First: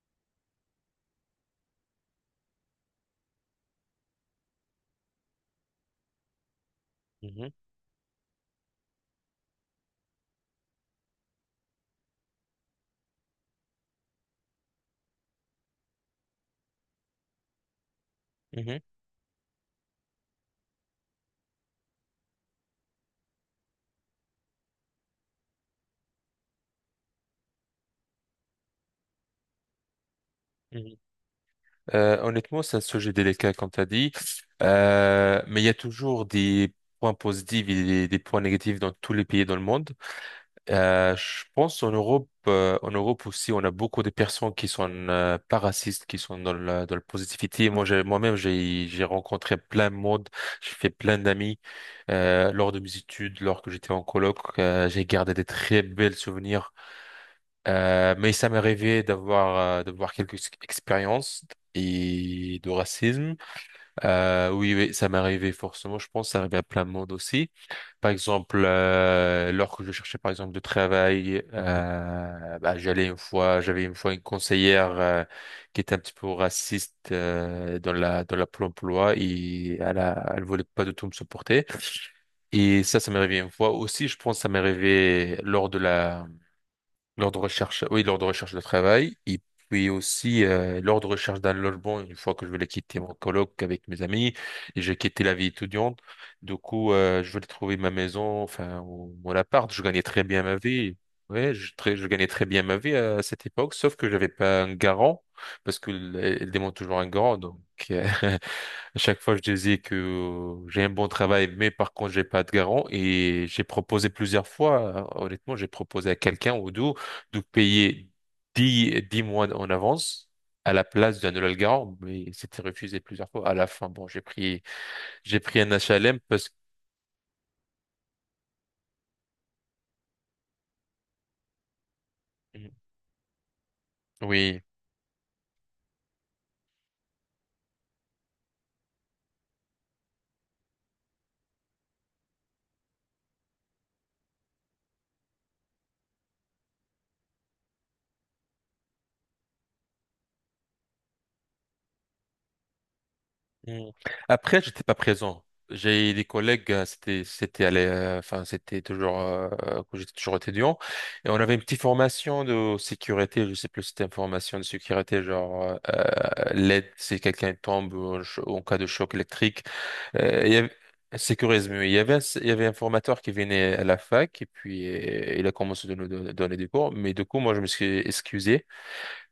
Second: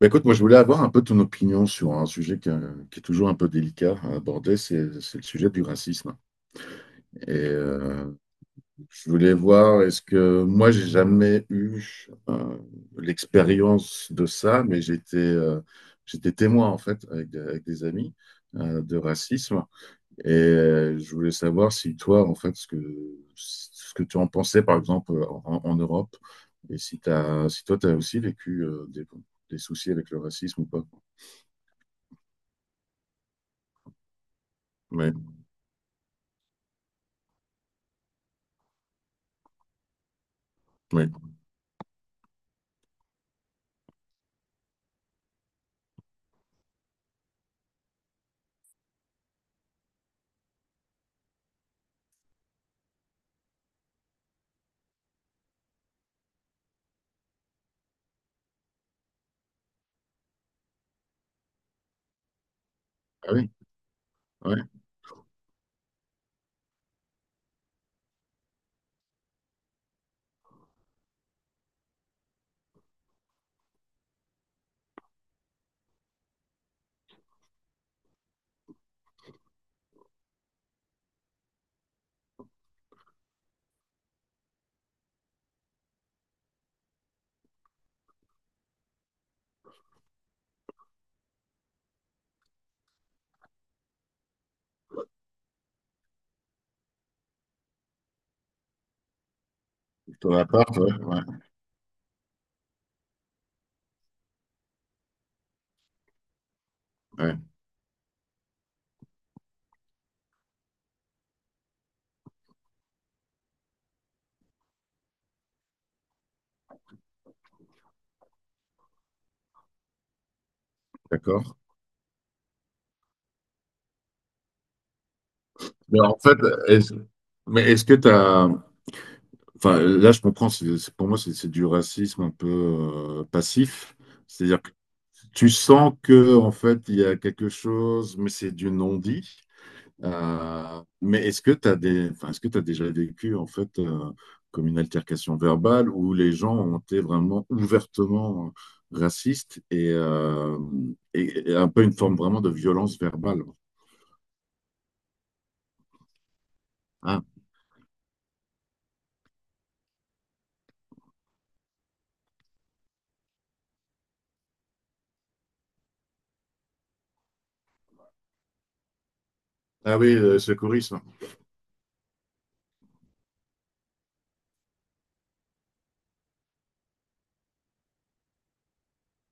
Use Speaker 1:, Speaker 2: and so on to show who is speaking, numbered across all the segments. Speaker 1: Bah, écoute, moi je voulais avoir un peu ton opinion sur un sujet qui est toujours un peu délicat à aborder, c'est le sujet du racisme. Et
Speaker 2: Mhm,
Speaker 1: je voulais voir, est-ce que moi j'ai jamais eu euh, l'expérience de ça, mais j'étais témoin en fait avec des amis
Speaker 2: mhm,
Speaker 1: de racisme. Et je voulais savoir si toi en fait ce que tu en pensais par exemple en Europe et si toi tu as aussi vécu des soucis avec le racisme ou pas.
Speaker 2: mhm. Honnêtement, c'est un sujet délicat, comme tu as dit. Mais il y a toujours des points positifs et des points négatifs dans tous les pays dans le monde.
Speaker 1: Oui.
Speaker 2: Je pense en Europe aussi, on a beaucoup de personnes qui sont pas racistes, qui sont dans la positivité. Moi, moi-même, j'ai rencontré plein de monde, j'ai fait plein d'amis lors de mes études, lors que j'étais en coloc. J'ai gardé des très belles souvenirs. Mais ça m'est arrivé d'avoir d'avoir quelques expériences et de
Speaker 1: Ah
Speaker 2: racisme.
Speaker 1: oui,
Speaker 2: Euh,
Speaker 1: ouais.
Speaker 2: oui, oui, ça m'est arrivé forcément. Je pense que ça arrive à plein de monde aussi. Par exemple, lorsque je cherchais par exemple de travail, bah, j'allais une fois, j'avais une fois une conseillère qui était un petit peu raciste dans la Pôle emploi et elle voulait pas du tout me supporter. Et ça m'est arrivé une fois aussi. Je pense que ça m'est arrivé lors de la l'ordre de recherche, oui, l'ordre de recherche de travail, et puis aussi l'ordre de recherche d'un logement une fois que je voulais quitter mon coloc avec mes amis, et j'ai quitté la vie étudiante. Du coup, je voulais trouver ma maison, enfin, ou mon appart. Je gagnais très
Speaker 1: Ton
Speaker 2: bien ma
Speaker 1: appart, ouais,
Speaker 2: vie.
Speaker 1: ouais,
Speaker 2: Ouais, je gagnais très bien ma vie à cette époque, sauf que j'avais pas un garant, parce qu'elle demande toujours un
Speaker 1: ouais,
Speaker 2: garant, donc euh, À chaque fois, je disais que j'ai un bon travail, mais par contre, j'ai pas de garant. Et j'ai proposé plusieurs fois, honnêtement, j'ai proposé à quelqu'un ou deux de payer dix mois en avance à la place d'un nouvel
Speaker 1: d'accord.
Speaker 2: garant, mais c'était refusé plusieurs fois. À la fin, bon, j'ai pris un
Speaker 1: Mais en
Speaker 2: HLM
Speaker 1: fait,
Speaker 2: parce que,
Speaker 1: est-ce, mais est-ce que t'as, enfin, là, je comprends, pour moi, c'est du racisme un peu passif. C'est-à-dire
Speaker 2: oui.
Speaker 1: que tu sens que, en fait, il y a quelque chose, mais c'est du non-dit. Mais est-ce que enfin, est-ce que tu déjà vécu en fait comme une altercation verbale où les gens ont été vraiment ouvertement racistes et un peu une forme vraiment de violence verbale?
Speaker 2: Mm. Après, j'étais pas présent. J'ai des collègues,
Speaker 1: Ah,
Speaker 2: c'était à enfin c'était toujours quand j'étais toujours étudiant et on avait une petite formation de sécurité, je sais plus si c'était une formation de sécurité genre l'aide si quelqu'un tombe ou en cas de choc électrique,
Speaker 1: ah oui, le
Speaker 2: il y avait,
Speaker 1: secourisme.
Speaker 2: sécurise mieux. Il y avait un formateur qui venait à la fac et puis il a commencé de nous donner des cours, mais du coup moi je me suis excusé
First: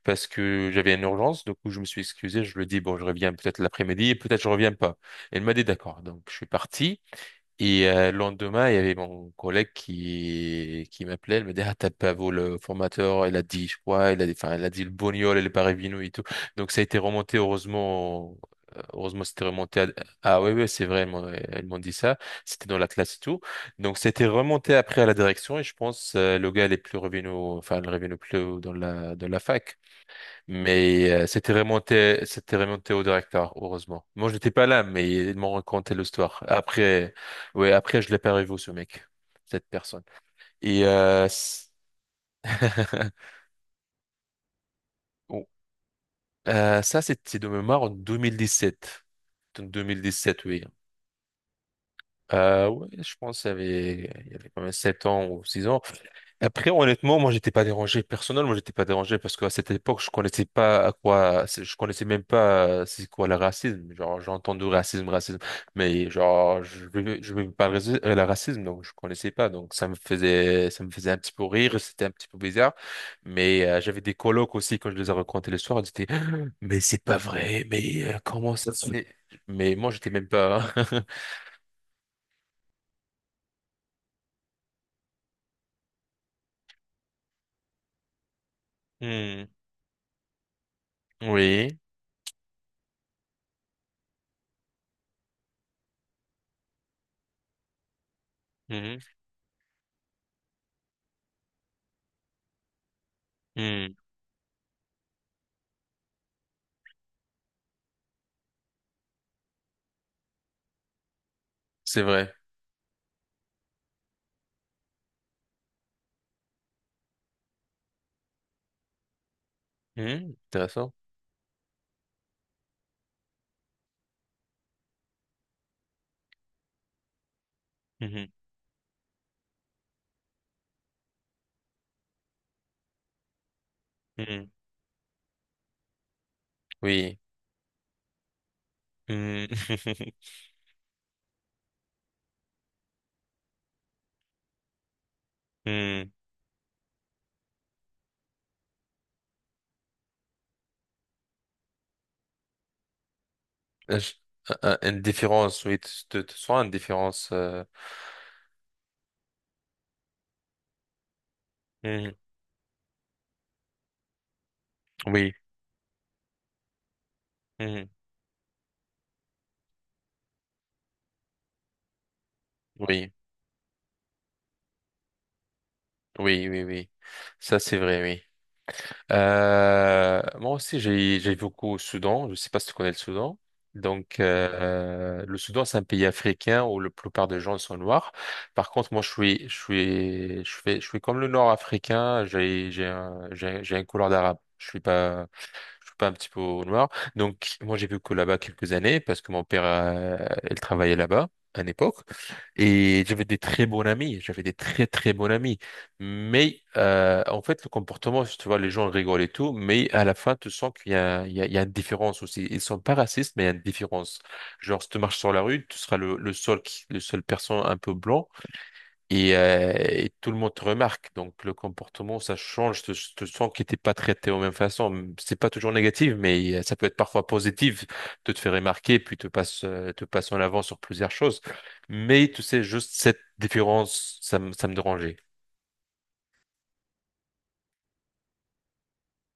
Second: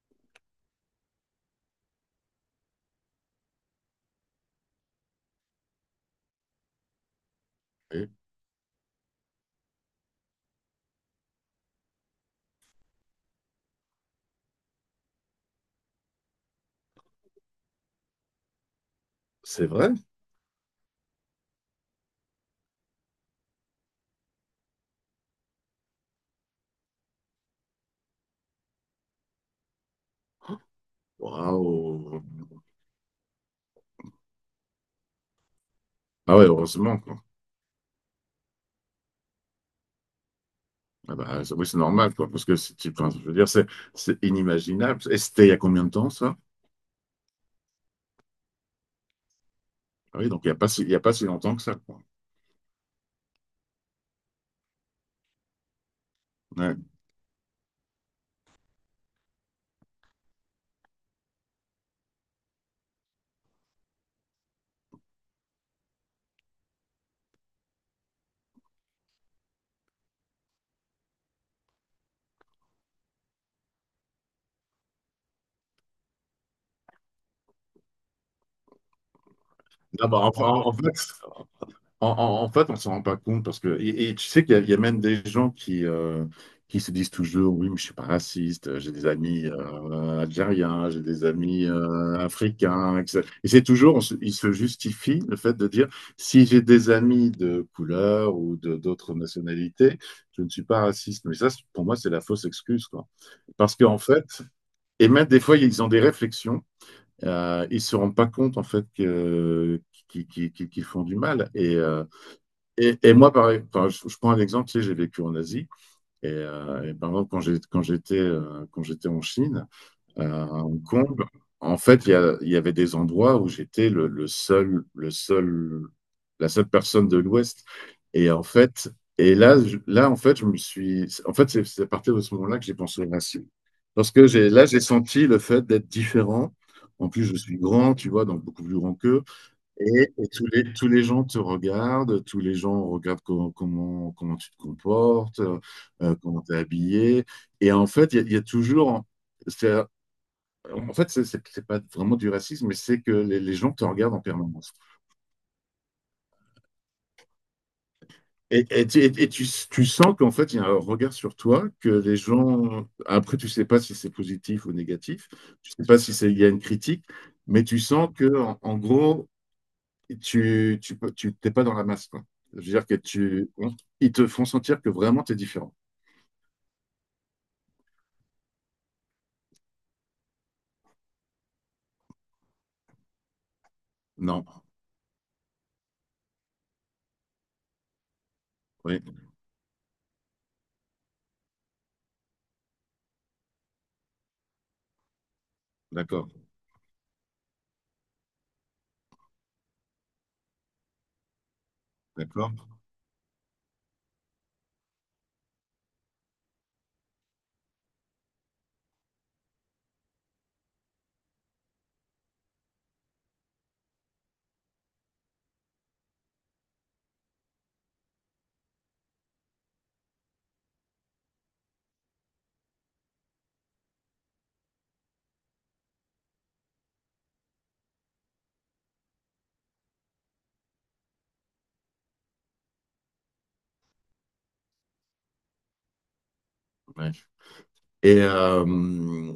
Speaker 2: parce que j'avais une urgence. Du coup, je me suis excusé. Je lui ai dit, bon, je reviens peut-être l'après-midi et peut-être je reviens pas. Elle m'a dit d'accord. Donc, je suis parti. Et
Speaker 1: Oui.
Speaker 2: euh, le lendemain, il y avait mon collègue qui m'appelait. Elle me dit, ah, t'as pas vu le formateur. Elle a dit, je crois, elle a dit, enfin, elle a dit le Bognol et le Parevino et tout. Donc, ça a été remonté, heureusement. Heureusement, c'était
Speaker 1: C'est
Speaker 2: remonté à...
Speaker 1: vrai?
Speaker 2: Ah oui, oui, c'est vrai, elles m'ont dit ça. C'était dans la classe et tout. Donc, c'était remonté après à la direction et je pense le gars, il est plus revenu, enfin, il est revenu plus haut dans la fac. Mais c'était
Speaker 1: Waouh!
Speaker 2: remonté, c'était remonté au directeur, heureusement. Moi, j'étais pas là, mais ils m'ont raconté
Speaker 1: Ah
Speaker 2: l'histoire.
Speaker 1: ouais, heureusement,
Speaker 2: Après,
Speaker 1: quoi.
Speaker 2: ouais, après, je l'ai pas revu ce mec, cette personne. Et
Speaker 1: Ah
Speaker 2: euh,
Speaker 1: bah,
Speaker 2: c-
Speaker 1: oui, c'est normal, quoi, parce que si tu, enfin, je veux dire, c'est inimaginable. Et
Speaker 2: oh,
Speaker 1: c'était il y a combien de temps, ça?
Speaker 2: ça, c'était de mémoire en 2017. En
Speaker 1: Ah oui, donc
Speaker 2: 2017, oui.
Speaker 1: il y a pas si longtemps que ça, quoi.
Speaker 2: Ouais, je pense qu'il y avait, il y avait quand même 7 ans ou 6 ans. Après,
Speaker 1: Ouais.
Speaker 2: honnêtement, moi, j'étais pas dérangé. Personnellement, j'étais pas dérangé parce qu'à cette époque, je connaissais même pas c'est quoi le racisme. Genre, j'ai entendu racisme, racisme, mais genre, je vivais pas le racisme, donc je connaissais pas. Donc, ça me faisait un petit peu rire, c'était un petit peu bizarre. Mais j'avais des colocs aussi quand je les ai racontés le soir, ils étaient, mais c'est pas vrai, mais comment ça se fait? Mais moi,
Speaker 1: Ah
Speaker 2: j'étais
Speaker 1: bah,
Speaker 2: même
Speaker 1: enfin, en
Speaker 2: pas.
Speaker 1: fait, en fait, on s'en rend pas compte parce que et tu sais qu'il y a même des gens qui se disent toujours oui, mais je suis pas raciste, j'ai des
Speaker 2: Hmm.
Speaker 1: amis algériens, j'ai des amis
Speaker 2: Oui.
Speaker 1: africains, etc. Et c'est toujours ils se justifient le fait de dire si j'ai des amis de couleur ou de
Speaker 2: Hmm,
Speaker 1: d'autres nationalités, je ne suis pas raciste, mais pour moi c'est la fausse excuse, quoi, parce
Speaker 2: hmm,
Speaker 1: qu'en fait, et même des fois ils ont des réflexions, ils se rendent pas compte en fait que qu'ils font du mal, et
Speaker 2: c'est
Speaker 1: euh,
Speaker 2: vrai.
Speaker 1: et, et moi, je prends un exemple, tu sais, j'ai vécu en Asie. Et par exemple, quand j'étais en Chine,
Speaker 2: Hmm,
Speaker 1: à Hong
Speaker 2: intéressant.
Speaker 1: Kong, en fait, il y avait des endroits où j'étais la seule personne de l'Ouest. Et
Speaker 2: Mmh.
Speaker 1: en fait, et là, là, en fait, c'est à partir de ce moment-là que j'ai pensé au racisme. Parce que
Speaker 2: Hmm.
Speaker 1: j'ai senti le fait d'être différent. En
Speaker 2: Oui.
Speaker 1: plus, je suis grand, tu vois, donc beaucoup plus grand qu'eux.
Speaker 2: Hmm.
Speaker 1: Et tous les gens te regardent, tous les gens regardent comment tu te comportes,
Speaker 2: Hmm.
Speaker 1: comment tu es habillé. Et en fait, il y a toujours. c'est- En fait, c'est pas vraiment du racisme, mais c'est que les gens te
Speaker 2: Euh, je-
Speaker 1: regardent en
Speaker 2: euh,
Speaker 1: permanence.
Speaker 2: euh, Une différence, oui, tu une différence.
Speaker 1: Et tu sens qu'en fait, il y a un regard sur toi, que
Speaker 2: Mhm.
Speaker 1: les gens. Après, tu sais pas si c'est positif ou négatif,
Speaker 2: Oui,
Speaker 1: tu sais pas si il y a une critique, mais tu
Speaker 2: mhm.
Speaker 1: sens que, en gros, et tu t'es pas dans la masse, quoi. Je veux dire que
Speaker 2: oui,
Speaker 1: ils te font sentir que vraiment tu es différent.
Speaker 2: oui, Ça, c'est vrai, oui. Moi aussi, j'ai beaucoup au Soudan. Je sais pas si tu connais le Soudan. Donc,
Speaker 1: Non,
Speaker 2: le Soudan, c'est un pays africain où la plupart des gens sont noirs. Par contre,
Speaker 1: oui,
Speaker 2: moi, je suis comme le Nord africain. J'ai une couleur d'arabe. Je suis pas. Je suis pas un petit
Speaker 1: d'accord,
Speaker 2: peu au noir. Donc, moi, j'ai vécu là-bas quelques années parce que mon père, il travaillait là-bas à une époque.
Speaker 1: d'accord.
Speaker 2: Et j'avais des très bons amis. J'avais des très bons amis. Mais, en fait, le comportement, tu vois, les gens rigolent et tout, mais à la fin, tu sens qu'il y a, il y a une différence aussi. Ils sont pas racistes, mais il y a une différence. Genre, si tu marches sur la rue, tu seras le seul qui, le seul personne un peu blanc. Et tout le monde te remarque. Donc le comportement, ça change. Je te sens que t'es pas traité de la même façon. C'est pas toujours négatif, mais ça peut être parfois positif de te faire remarquer, puis te passe en avant sur plusieurs choses. Mais tu sais, juste cette différence, ça me dérangeait.
Speaker 1: Ouais. Et, euh,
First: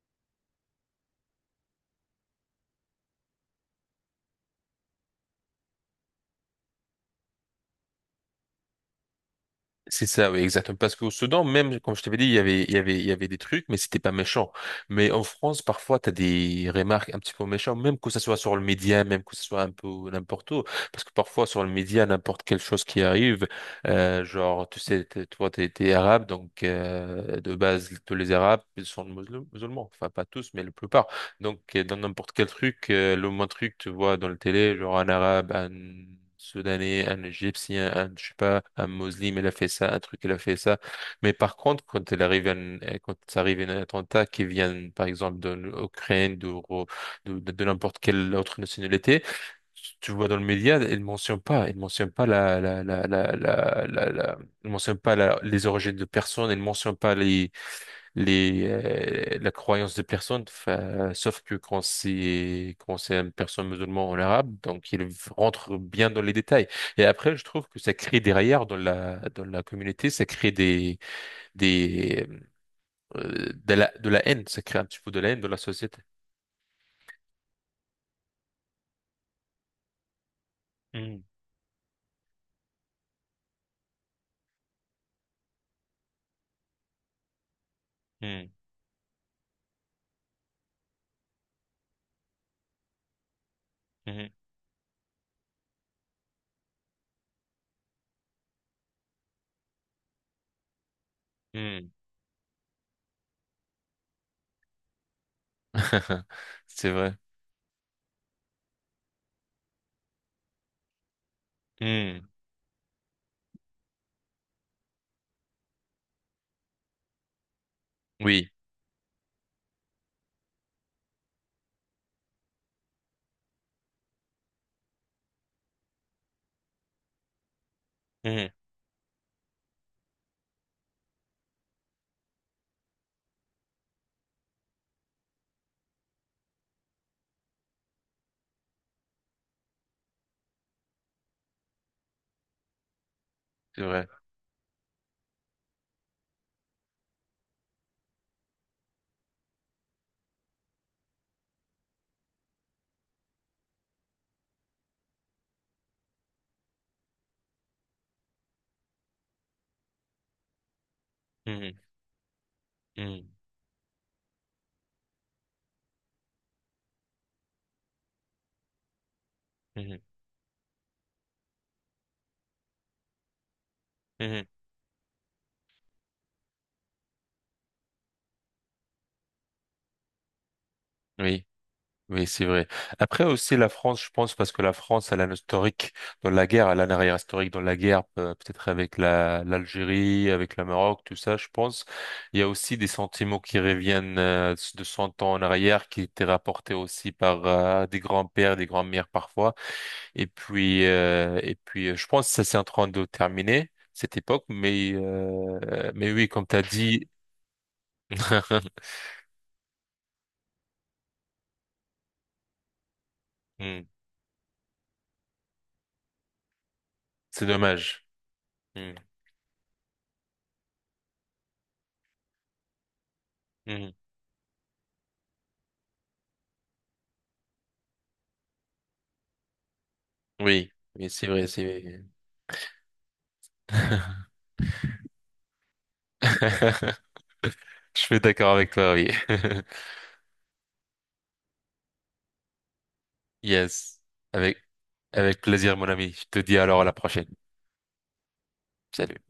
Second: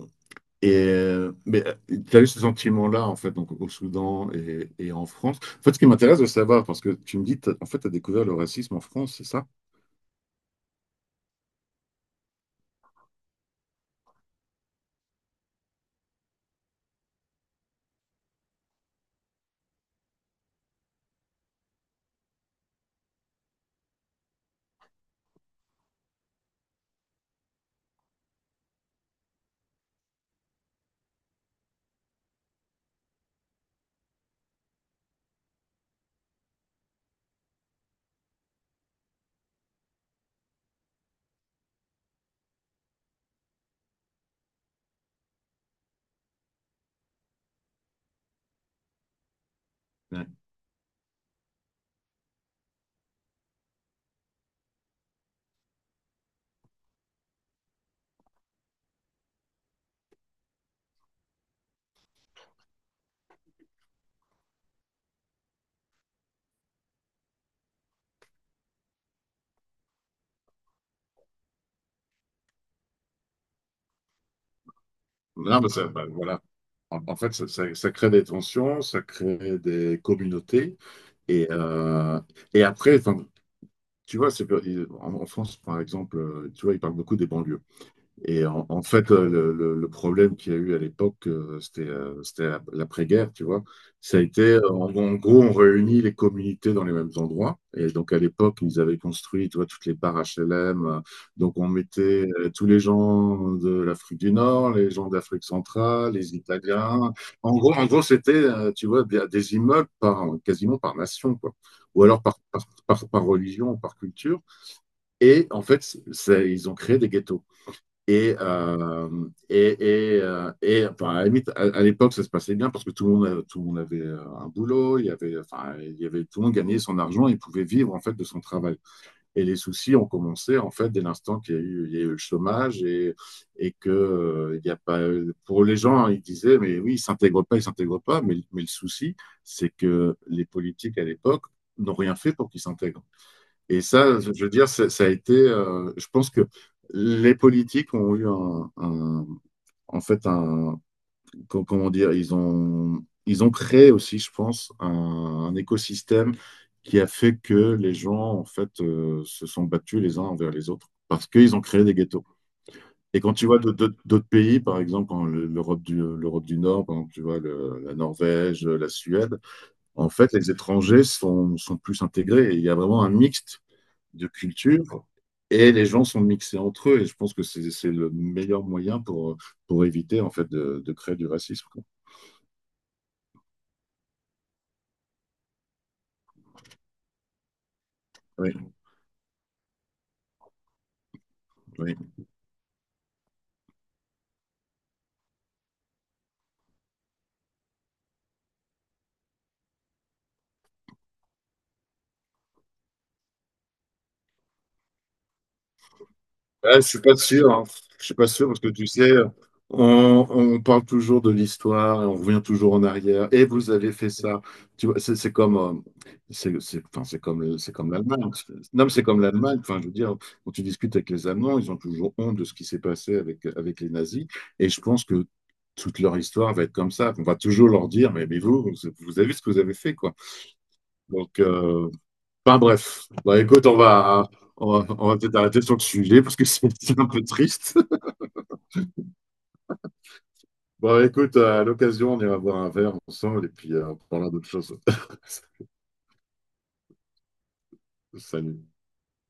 Speaker 1: mais tu as eu ce sentiment-là, en fait, donc au Soudan et en France. En fait, ce qui m'intéresse de savoir, parce que tu me dis, en fait, tu as découvert le racisme en France, c'est ça?
Speaker 2: C'est ça, oui, exactement. Parce qu'au Soudan, même, comme je t'avais dit, il y avait des trucs, mais c'était pas méchant. Mais en France, parfois, t'as des remarques un petit peu méchantes, même que ça soit sur le média, même que ce soit un peu n'importe où. Parce que parfois, sur le média, n'importe quelle chose qui arrive, genre, tu sais, t'es arabe, donc, de base, tous les arabes ils sont musulmans. Enfin, pas tous, mais la plupart. Donc, dans n'importe quel truc, le moins truc, tu vois, dans le télé, genre un arabe, un soudanais, un égyptien, un, je sais pas, un musulman, il a fait ça, un truc, il a fait ça. Mais par contre, quand ça arrive un attentat qui vient, par exemple, de l'Ukraine, de n'importe quelle autre nationalité, tu
Speaker 1: Ouais.
Speaker 2: vois dans le média, ils mentionnent pas ils mentionnent pas les origines de personnes, ils mentionnent pas les, les la croyance des personnes sauf que quand c'est une personne musulmane en arabe donc il rentre bien dans les détails et après je trouve que ça crée derrière dans la communauté ça crée des des de la haine, ça crée un petit peu de la haine dans la
Speaker 1: Non, mais ça,
Speaker 2: société.
Speaker 1: ben, voilà. En fait, ça, crée des tensions, ça crée des communautés.
Speaker 2: Hmm,
Speaker 1: Et, euh, et après, enfin, tu vois, en France, par exemple, tu vois, ils parlent beaucoup des banlieues.
Speaker 2: hmm,
Speaker 1: Et en fait, le problème qu'il y a eu à l'époque, c'était l'après-guerre, tu vois. Ça a
Speaker 2: hmm,
Speaker 1: été, en gros, on réunit les communautés dans les mêmes endroits. Et donc, à l'époque, ils avaient construit, tu vois, toutes les barres HLM. Donc, on
Speaker 2: hmm.
Speaker 1: mettait tous les gens de l'Afrique du Nord, les gens d'Afrique centrale, les
Speaker 2: C'est vrai.
Speaker 1: Italiens. En gros, c'était, tu vois, des immeubles quasiment par nation, quoi. Ou alors
Speaker 2: Hmm,
Speaker 1: par religion, par culture. Et en fait, ils ont créé des ghettos. Et,
Speaker 2: oui.
Speaker 1: euh, et, et, enfin, à la limite, à l'époque, ça se passait bien parce que tout le monde avait un boulot, enfin, tout le monde gagnait son argent, il pouvait vivre en fait de son
Speaker 2: Hmm,
Speaker 1: travail. Et les soucis ont commencé en fait dès l'instant qu'il y a eu le chômage et que il y a pas, Pour les gens, hein, ils disaient, mais oui, ils s'intègrent pas, mais le souci, c'est que les politiques à l'époque n'ont rien fait pour qu'ils s'intègrent. Et
Speaker 2: c'est vrai.
Speaker 1: ça, je veux dire, je pense que les politiques ont eu en fait, comment dire, ils ont créé aussi, je pense, un écosystème qui a fait que les gens, en fait, se sont battus les uns envers les autres parce qu'ils ont
Speaker 2: Hmm,
Speaker 1: créé des ghettos. Et
Speaker 2: hmm,
Speaker 1: quand tu vois d'autres pays, par exemple, en le- l'Europe du Nord, par exemple, tu vois la Norvège, la Suède,
Speaker 2: hmm,
Speaker 1: en fait, les étrangers sont plus intégrés. Et il y a vraiment un mixte de
Speaker 2: hmm.
Speaker 1: culture et les gens sont mixés entre eux. Et je pense que c'est le meilleur moyen pour, éviter en fait de créer du
Speaker 2: Oui.
Speaker 1: racisme, quoi.
Speaker 2: Oui, c'est vrai. Après aussi la France, je pense, parce que la France, elle a un historique dans la guerre, elle a un arrière historique dans la guerre, peut-être
Speaker 1: Oui,
Speaker 2: avec la l'Algérie, avec le Maroc, tout ça, je pense.
Speaker 1: oui.
Speaker 2: Il y a aussi des sentiments qui reviennent de 100 ans en arrière, qui étaient rapportés aussi par des grands-pères, des grands-mères parfois. Et puis, je pense que ça c'est en train de terminer cette époque, mais oui, comme t'as
Speaker 1: Ouais, je suis
Speaker 2: dit,
Speaker 1: pas sûr, hein. Je suis pas sûr parce que tu sais, on parle toujours de l'histoire et on revient toujours en arrière. Et vous
Speaker 2: hmm,
Speaker 1: avez fait ça. Tu vois, c'est comme, enfin,
Speaker 2: c'est
Speaker 1: c'est comme
Speaker 2: dommage.
Speaker 1: l'Allemagne. Non, mais
Speaker 2: Hmm,
Speaker 1: c'est comme l'Allemagne. Enfin, je veux dire, quand tu discutes avec les Allemands, ils ont toujours honte de ce qui s'est passé avec les
Speaker 2: hmm.
Speaker 1: nazis. Et je pense que toute leur histoire va être comme ça. On va toujours leur dire, mais vous, vous avez vu ce que vous avez fait, quoi.
Speaker 2: Oui, oui, c'est
Speaker 1: Donc,
Speaker 2: vrai, c'est
Speaker 1: euh,
Speaker 2: vrai.
Speaker 1: Enfin bref, bah écoute, on va, on va, on va peut-être arrêter sur le sujet parce que c'est
Speaker 2: Je
Speaker 1: c'est un peu triste.
Speaker 2: suis d'accord avec toi, oui.
Speaker 1: Bon, écoute, à l'occasion, on ira boire un verre ensemble et puis on
Speaker 2: Yes.
Speaker 1: parlera d'autres
Speaker 2: Avec,
Speaker 1: choses.
Speaker 2: avec plaisir, mon ami. Je te dis alors à la prochaine.
Speaker 1: Salut.
Speaker 2: Salut.